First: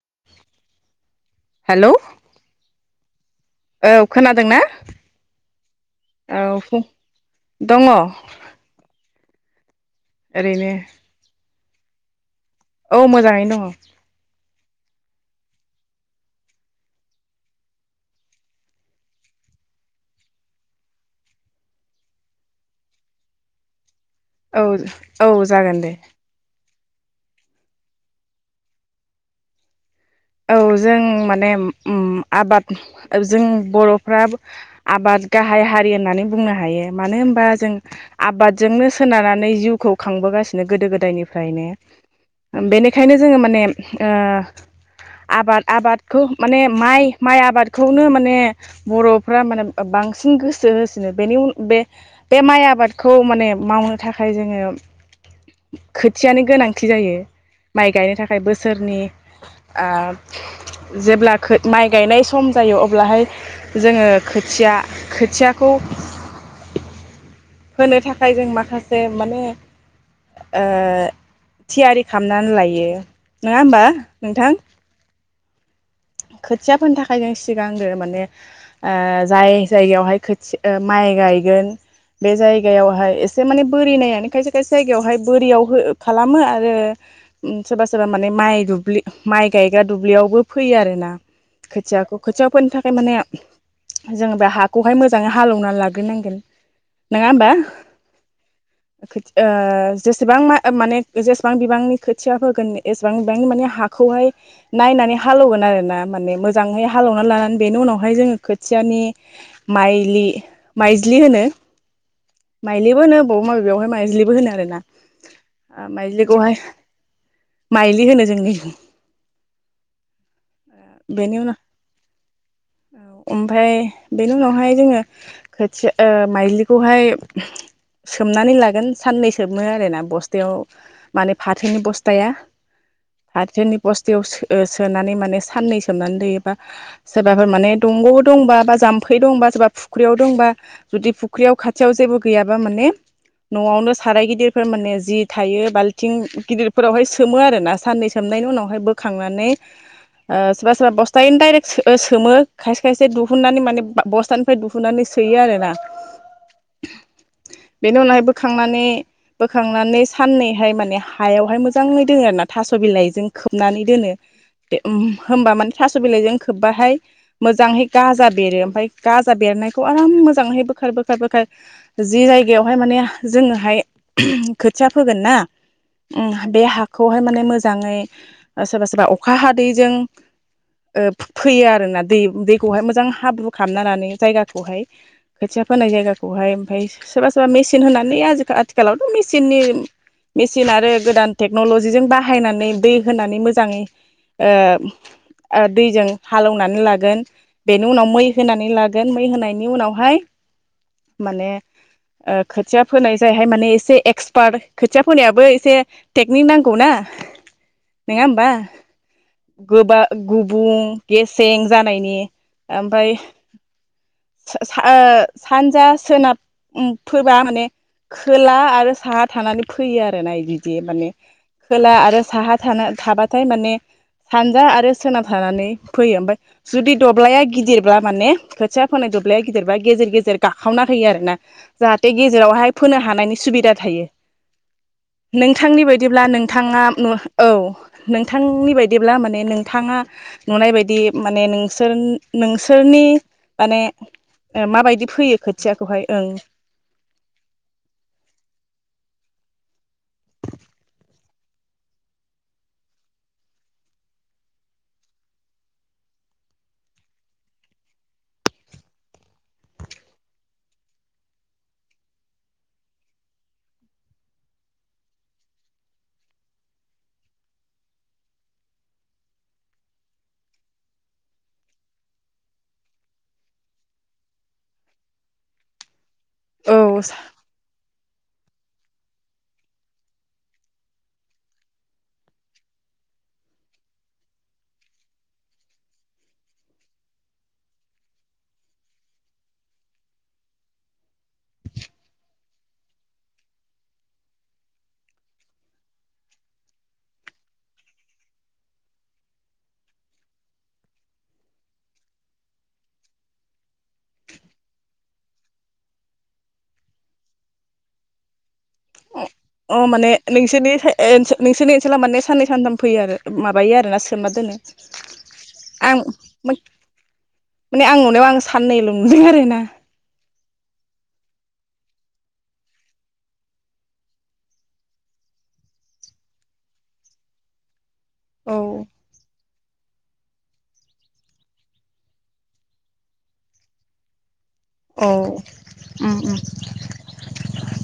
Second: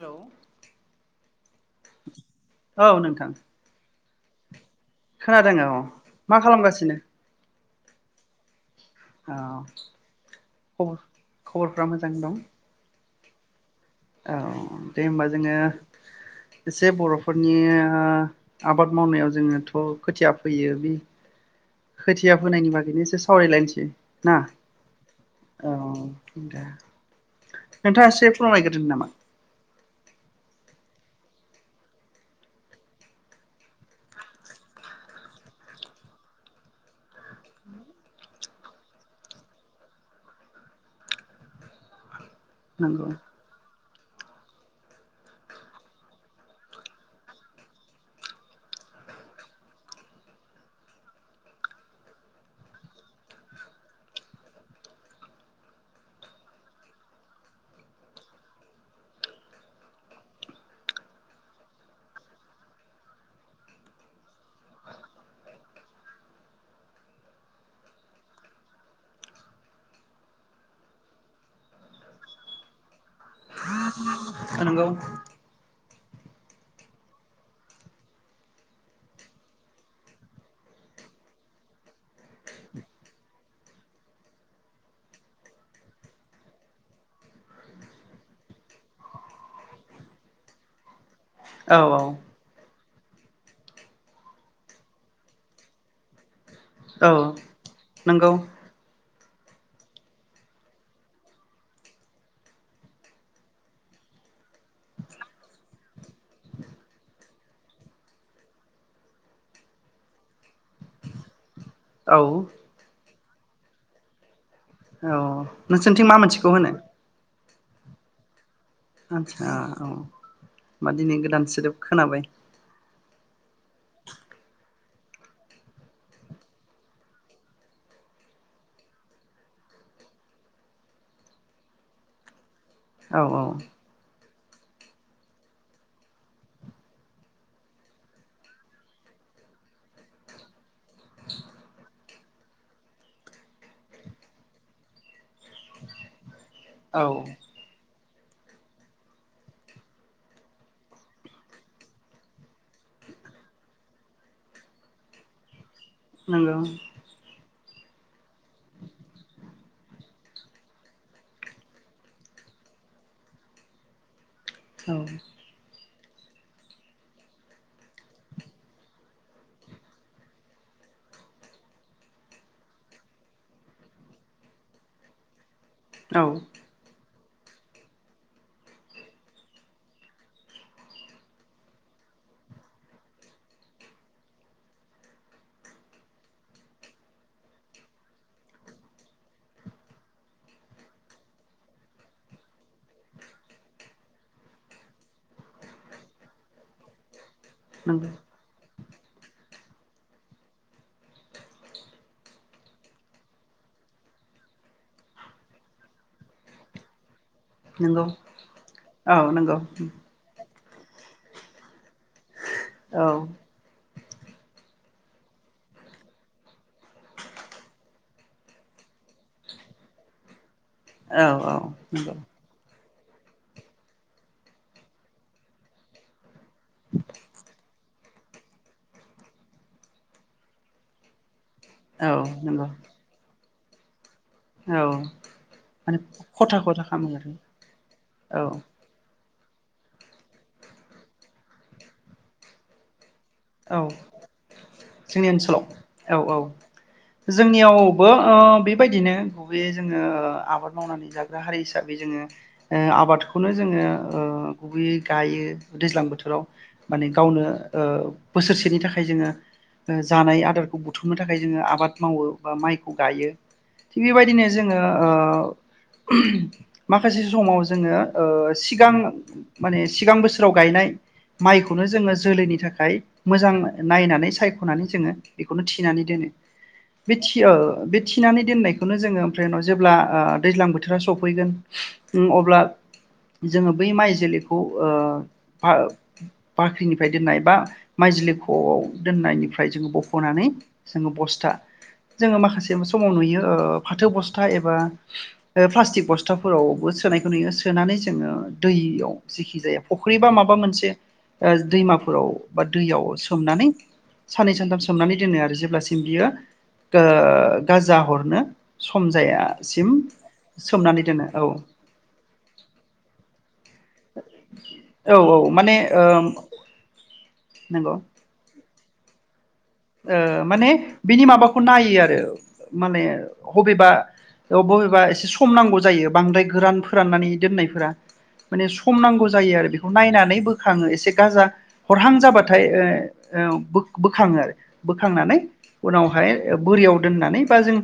Hello hello औ नोंथां। थां। औ खोनादोंना? खोनादों औ मा औ खालामगासिनो? दङ औ ओरैनो। खबरफ्रा मोजाङै दं। औ मोजाङैनो दङो। औ दे होनोमबा जोङो एसे बर' फोरनि ओ आबाद मावनायाव जोङोथ' खोथिया फैयो बि खोथिया फोनायनि बागैनो एसे सावरायलायनोसै। ना औ औ जागोन दे। दे नोंथाङा एसे फोरमायग्रोदो नामा। औ जों माने अम आबाद जों बर' फ्राबो आबाद गाहाय हारि होननानै बुंनो हायो मानो होनबा जों आबादजोंनो सोनारनानै जिउखौ खांबोगासिनो गोदो गोदायनिफ्रायनो। ओम नंगौ बेनिखायनो जोङो माने ओ आबाद आबादखौ माने माइ माइ आबादखौनो माने बर' फ्रा मानो ओ बांसिन गोसो होसिनो बेनि उन बे बे माइ आबादखौ माने मावनो थाखाय जोङो खोथियनि गोनांथि जायो माइ गायनो थाखाय बोसोरनि आ जेब्ला खो माइ गायनाय सम जायो अब्लाहाय जोङो खोथिया खोथियाखौ फोनो थाखाय जों माखासे माने ओ थियारि खामनानै लायो नङा होमबा। ओ नोंगौ। खोथिया फोनो थाखाय जों सिगांदो माने ओ जाय जायगायावहाय खोथि ओ माइ गायगोन बे जायगायावहाय एसे माने बोरि नायानो खायसे खायसे जायगायावहाय बोरियाव हो खालामो आरो उम सोरबा सोरबा माने माइ दुब्लि माइ गायग्रा दुब्लियावबो फ फैयो आरोना। औ औ खोथियाखौ खोथियाव फोनो था माने जोङो बे हाखौहाय मोजाङै हालेवनानै लाग्रोनांगोन नङा होमबा। नोंगौ। ओ खोथि ओ जेसेबां मा ओ माने जेसेबां बिबांनि खोथिया फोगोन एसेबां बिबांनि माने हाखौहाय नायनानै हालेवगोन आरो ना माने मोजांहै हालेवनानै लानानै बेनि उनावहाय जोङो खोथियानि माइलि माइज्लि होनो। औ माइलिबो होनो। [unintelligible] माबे बेयावहाय माइाज्लिबो होनो आरो ना। औ ओ नोंसोरनिथिं मा मोनसेखौ माइज्लिखौहाय होनो माइलि होनो। जोंनि आतसा। बेनि उनाव खोनाबाय औ अमफाय बेनि उनावहाय जोङो खोथियो ओ माइलिखौहाय सोमनानै लागोन साननै सोमो आरो ना बस्थायाव माने फाथोनि बस्थाया औ औ फाथोनि बस्थायाव सो [unintelligible] सोनानै माने साननै सोमनानै दयोबा सोरबाफोर माने दंग दंबा बा जाम्फै दंबा सोरबा फुख्रियाव दंबा जुदि फुख्रियाव खाथियाव जेबो गैयाबा माने न'आवनो साराय गिदिरफोर माने जि थायो बाल्थिं गिदिरफोरावहाय औ सोमो आरो ना साननैस सोमनायनि उनावहाय बोखांनानै। ओ सोरबा सोरबा बस्थायैनो दाइरेक सो ओ सोमो खायसे खायसे दुहुननानै माने बा बस्थानिफ्राय दुहुननानै सोयो आरो ना। नोंगौ। बेनि उनावहाय बोखांनानै बोखांनानै साननैहाय माने हायावहाय मोजाङै दोनङो आरो ना थास' बिलाइजों खोबनानै दोनो। दे औ होम होमबा माने थास' बिलाइजों खोबबाहाय मोजाङहै गाजा बेरो ओमफाय गाजा बेरनायखौ आराम मोजाङहै बोखार बोखार बोखार जि जायगायावहाय माने जोङोहाय खोथिया फोगोन ना औ उम बे हाखौ खौहाय माने मोजाङै ओ सोरबा सोरबा अखा हादैजों ओ फो फोयो आरोना दै दैखौहाय मोजां हाब्रु खालामनालानानै जायगाखौहाय खोथिया फोनाय जायगाखौहाय ओमफफ्राय सोरबा सोरबा मेसिन होनानै आथिखालावथ' मेसिननि मेसििन आरो गोदान टेक्न'लजिजों बाहायनानै दै होनानै मोजाङै ओ दैजों हालेवनानै लागोन बेनि उनाव नंगौ मै होनानै लागोन गोन मै होनायनि उनावहाय माने ओ खोथिया फोनाय जायहाय माने एसे एक्सपार्ट खोथिया फोनायाबो एसे टेकनिक नांगौ ना नंगौ नोङा होमबा औ नंगौ बुं गेसें जानायनि औ ओमफ्राय सा सा ओ सानजा सोनाब फोबा माने खोला आरो साहा थानानै फैयो आरोना इदि बे माने औ औ खोला नंगौ आरो साहा थाना थाबाथाय माने सानजा आरो सोनाब थानानै फैयो ओमफाय जुदि दब्लाया गिदिरब्ला माने खोथिया फोनाय दब्लाया गिदिरबा गेजेर गेजेर गाखावना होयो आरो ना औ जाहाथे नंगौ गेजेरावहाय फोनो हानायनि सुबिदा थायो। औ नोंथांनि माने बायदिब्ला खथा नोंथाङा खथा खालामो आरो औ औ नोंथांनि जेब्ला माने नोंथाङा नुनाय बायदि माने नोंसोर नोंसोरनि औ माने ओ माबायदि जोंनि फोयो खोथियाखौहाय ओनसोलाव ओं औ औ जोंनियावबो ओ बेबायदिनो गुबैयै जोङो ओ आबाद मावनानै जाग्रा हारि हिसाबै जोङो ओ आबादखौनो जोङो ओ गुबैयै गायो दैज्लां बोथोराव माने गावनो ओ बोसोरसेनि थाखाय जोङो ओ जानाय आदारखौ बुथुमनो थाखाय जोङो आबाद मावो बा माइखौ गायो थिग बेबायदिनो जोङो ओ माखासे समाव जोङो ओ सिगां माने सिगां बोसोराव गायनाय माइखौनो जोङो जोलैनि थाखाय मोजां नायनानै सायखनानै जोंङो बेखौनो थिनानै दोनो। औ बेथियो बे थिनानै दोननायखौनो जोंङो ओमफ्राय उनाव जेब्ला ओ दैज्लां बोथोरा सफैगोन अब्ला जोङो बै माइज्लिखौ ओ बा बाख्रिनिफ्राय दोननाय बा माइज्लिखआव दोननायनिफ्राय जोंङो बखनानै जोंङो बस्था जोंङो माखासे समाव नुयो फाथो बस्था एबा प्लास्टिक बस्थाफोरावबो सोनायखौ नुयो सोनानै जोङो दैयाव जेखि जाया फुख्रि बा माबा मोनसे ओ दैमाफोराव बा दैयाव सोमनानै साननै सानथाम सोमनानै दोनो आरो जेब्लासिम बियो ओ गाजा हरनो सम अ अ जायासिम माने नोंसोरनि सोमनानै ओ दोनो औ नोंसोरनि ओनसोलााव माने साननै सानथाम फैयो आरो माबायो आरोना सोमना दोनो औ औ माने आं ओ माने नंगौ आं नुनायाव आं साननैल [unintelligible] ओ माने बिनि माबाखौ नायो आरो माने बबेबा बबेबा एसे सम नांगौ जायो बांद्राय गोरान फोराननानै दोननायफोरा औ माने सम नांगौ जायो आरो। बेखौ नायनानै बोखाङो एसे गाजा हरहां जाबाथाय ओ बोखाङो आरो। औ बोखांनानै उनावहाय बोरियाव दोननानै बा जों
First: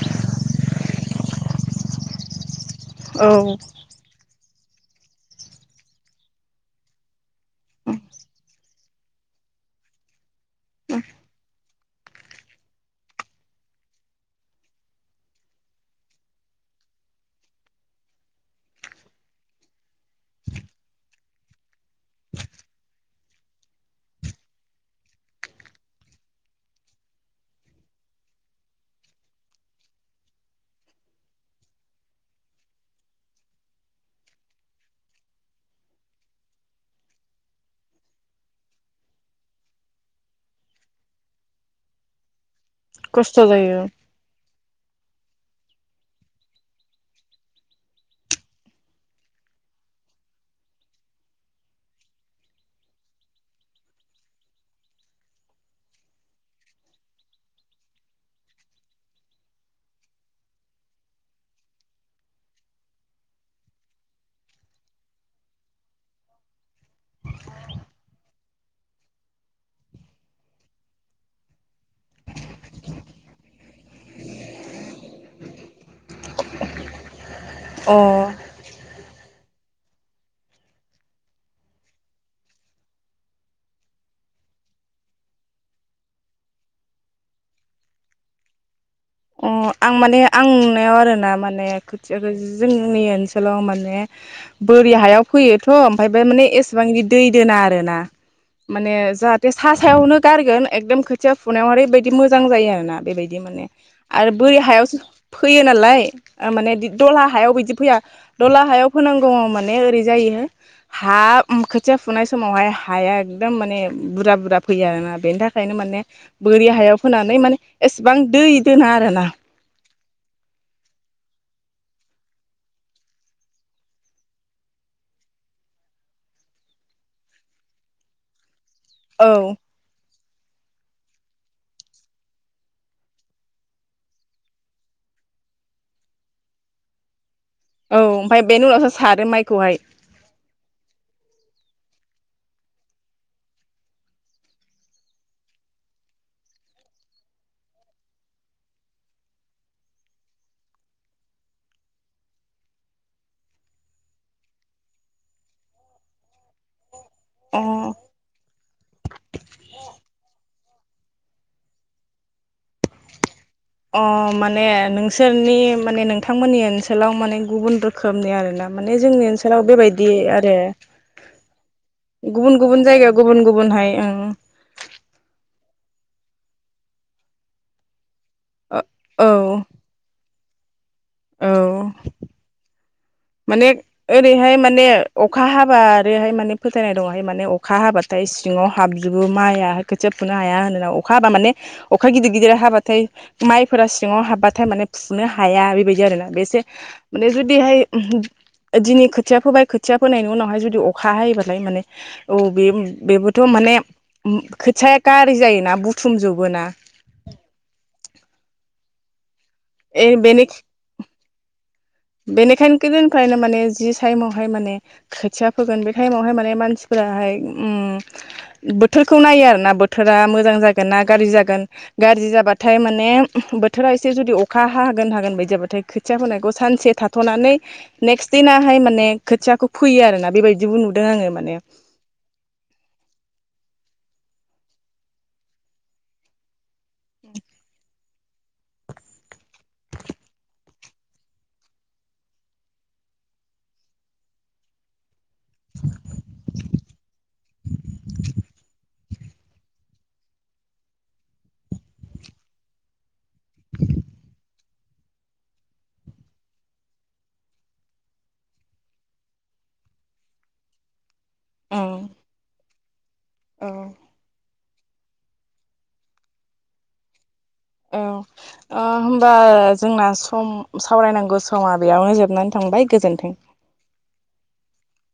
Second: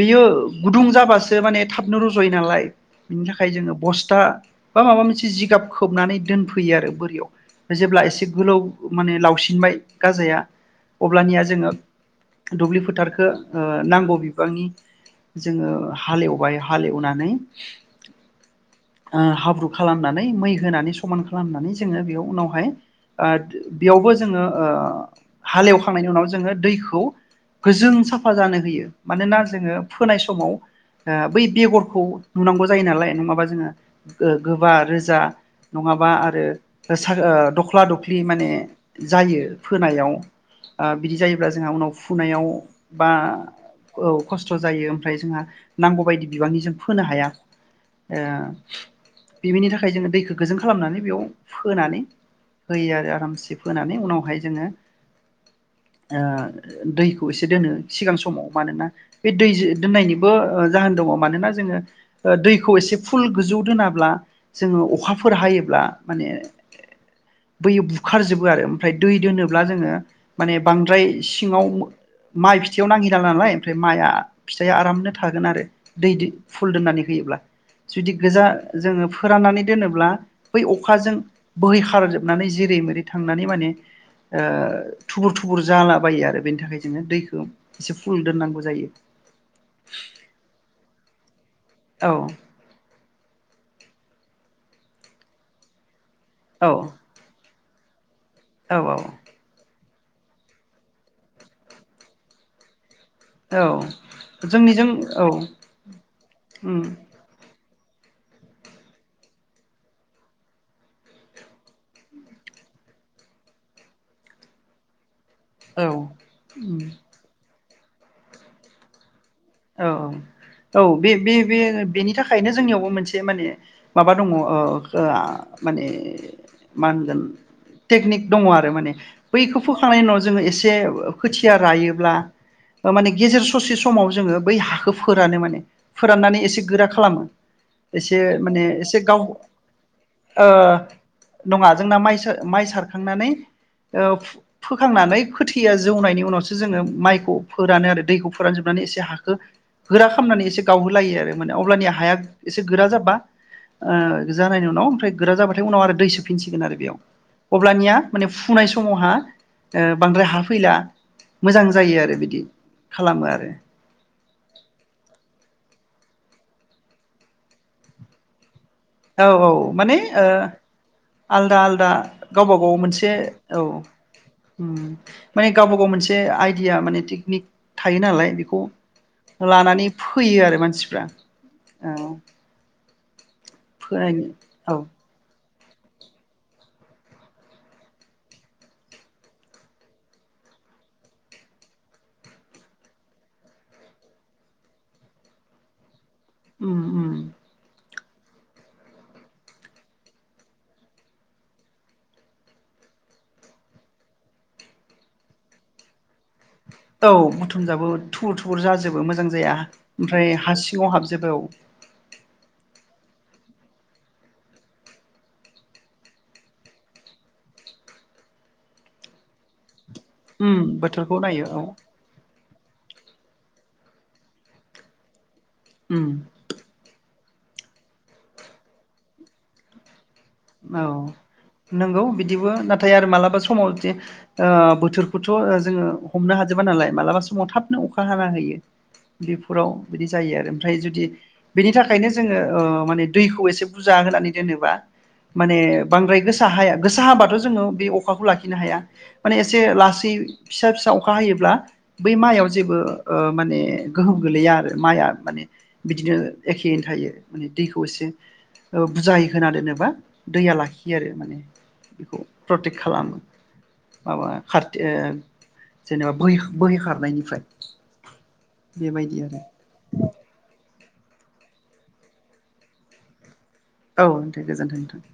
बेयो गुदुं जा। होमबासो माने थाबनो रुज'यो नालाय। बिनि थाखाय औ जोङो बस्था। बा माबा मोनसे जिगाब खोबनानै दोनफैयो आरो बोरियाव जेब्ला एसे गोलाव माने लावसिनबाय गाजाया। अब्लानिया जोङो दुब्लि फोथारखौ नांगौ बिबांनि जोङो हालेवबाय हालेवनानै हाब्रु खालामनानै मै होनानै समान खालामनानै जोङो बेयाव उनावहाय बेयावबो जोङो। हालेवखांनायनि उनाव जोङो दैखौ गोजों साफा जानो होयो मानोना जोङो फोनाय समाव बै बेगरखौ नुनांगौ जायो नालाय नङाबा जोङो गोबा रोजा नङाबा आरो दख्ला दख्लि माने जायो फोनायाव। बिदि जायोब्ला जोंहा उनाव फुनायाव। बा खस्थ' जायो औ खस्थ' जायो। ओमफ्राय जोंहा नांगौ बायदि बिबांनि जों फोनो हाया बेनि थाखाय जोङो दैखौ गोजों खालामनानै बेयाव फोनानै होयो आरो आरामसे फोनानै उनावहाय जोङो। दैखौ एसे दोनो सिगां समाव मानोना बे दै दोननायनिबो जाहोन दङ मानोना जोङो दैखौ एसे फुल गोजौ दोनाब्ला जोङो अखाफोर हायोब्ला माने बैयो बुखारजोबो आरो ओमफ्राय दै दोनोब्ला जोङो। माने बांद्राय सिङाव माइ फिथायाइयाव नांहरला नालाय ओमफ्राय माइआ फिथाइया आरामनो थागोन आरो दै फुल दोननानै होयोब्ला। अ जुदि गोजा जोङो। फोराननानै दोनोब्ला बै अखाजों बोहै खारजोबनानै जिरै मेरै थांनानै माने। थुबुर थुबुर जालाबायो आरो बेनि थाखाय जोङो दैखौ एसे फुल दोननांगौ जायो। अ आं माने आं नुनायाव आरो ना माने। औ खोथि जोंनि ओनसोलाव। माने बोरि हायाव फैयोथ'। ओमफ्राय माने औ एसेबां बिदि दै दोना आरो। दोना। माने औ जाहाथे सा। सायावनो गारगोन एकदम खोथिया फुनायाव ओरैबायदि मोजां जायो आरोना। बेबायदि औ माने। आरो बोरि जोंनिजों हायावसो औ फैयो नालाय माने उम बिदि दलहा हायाव बिदि। फैया दला हायाव फोनांगौ माने ओरै जायो हा खोथिया फुनाय समावहाय हाया एकदम माने बुरजा बुरजा फैयो आरोना। बेनि थाखायनो औ माने बोरि उम हायाव फोनानै माने। एसेबां दै। दा आरोना। औ औ औ बे बे बेनि थाखायनो जोंनियावबो मोनसे माने माबा दङ माने मा होनगोन टेकनिक दङ आरो। माने औ बैखौ फोखांनायनि उनाव। जोंओ एसे खोथिया रायोब्ला गेजेर ससे समाव जोंओ। बै हाखौ फोरानो माने फोराननानै एसे गोरा खालामो। औ एसे ओमफ्राय माने बेनि उनावसो एसे गाव। सारो माइखौहाय नङा जोंना माइ माइ सारखांनानै फोखांनानै खोथिया जौनायनि उनावसो जोङो माइखौ फोरानो आरो दैखौ फोरानजोबनानै एसे हाखौ। गोरा खालामनानै एसे गावहोलायो आरो माने अब्लानि हाया एसे गोरा जाबा जानायनि उनाव ओमफ्राय गोरा जाबाथाय उनाव आरो दै सोफिनसिगोन आरो बेयाव। अ अब्लानिया माने फुनाय समावहा बांद्राय हा फैला मोजां। जायो आरो बिदि खालामो आरो। अ माने नोंसोरनि माने नोंथांमोननि ओनसोलाव माने गुबुन रोखोमनि आरोना। माने औ जोंनि औ ओनसोलाव माने बेबायदि ओ आरो आलदा आलदा गुबुन गावबा गाव गुबुन मोनसे जायगायाव गुबुन औ गुबुनहाय ओं उम माने गावबागाव मोनसे आइडिया माने टेकनिक थायो नालाय बेखौ औ लानानै फोयो आरो मानसि औ माने फोनायनि ओरैहाय औ माने अखा हाबा आरोहाय माने फोथायनाय दंहाय माने अखा हाबाथाय सिङाव हाबजोबो माइआाय खोथिया फुनो हाया होनोना अखा हाबा माने अखा गिदिर गिदिर हाबाथाय माइफोरा सिङाव हाबबाथाय माने फुनो हाया बेबायदि आरो ना बेसे उम उम माने जुदिहाय दिनै खोथिया फोबाय खोथिया फोनायनि उनावहाय जुदि अखा हायोबालाय माने औ बे बेबोथ' माने खोथियाया गारि जायोना बुथुमजोबोना औ बुथुमजाबो थुबुर थुबुर जाजोबो मोजां जाया ओमफ्राय बेनि हा सिङाव हाबजबो बेनिखायनो गोदोनिफ्रायनो माने जि ताइमावहाय माने खोथिया फोगोन बे टाइमावहाय माने मानसिफोराहाय ओ बोथोरखौ नायो आरोना बोत थोरा उम मोजां जागोनना बोथोरखौ गाज्रि नायो जागोन औ गाज्रि जाबा नाथाय माने बोथोरा एसे जुदि अखा हागोन हागोन बायदि जाबाथाय उम खोथिया फोनायखौ सानसे थाथ'नानै नेक्स् दिनाहाय माने खोथियाखौ फैयो आरो ना औ नंगौ बिदिबो नाथाय आरो मालाबा समाव जे ओ बोथोरखौथ' जोङो हमनो हाजोबा नालाय मालाबा समाव थाबनो अखा हाना होयो बेफोराव बिदि जायो आरो ओमफ्राय जुदि बेनि थाखायनो जोङो ओ माने दैखौ एसे बुरजा होनानै दोनोबा माने बांद्राय गोसा हाया गोसा हाबाथ' जोङो बे अखाखौ लाखिनो हाया माने एसे लासै फिसा फिसा अखा हायोब्ला बै माइयाव जेबो ओ माने गोहोम गोलैया आरो माइआ माने बिदिनो एखेयैनो थायो माने दैखौ एसे बुजाय होना दोनोबा दैया लाखियो आरो माने उम बिखौ प्रतेक खालामो औ माबा खारथि जेनेबा बोहै बोहै खारनायनिफ्राय औ ओ होमबा जोंना सम सावरायनांगौ समा बेयावनो जोबनानै थांबाय गोजोन्थों औ नोंथां गोजोन्थों नोंथां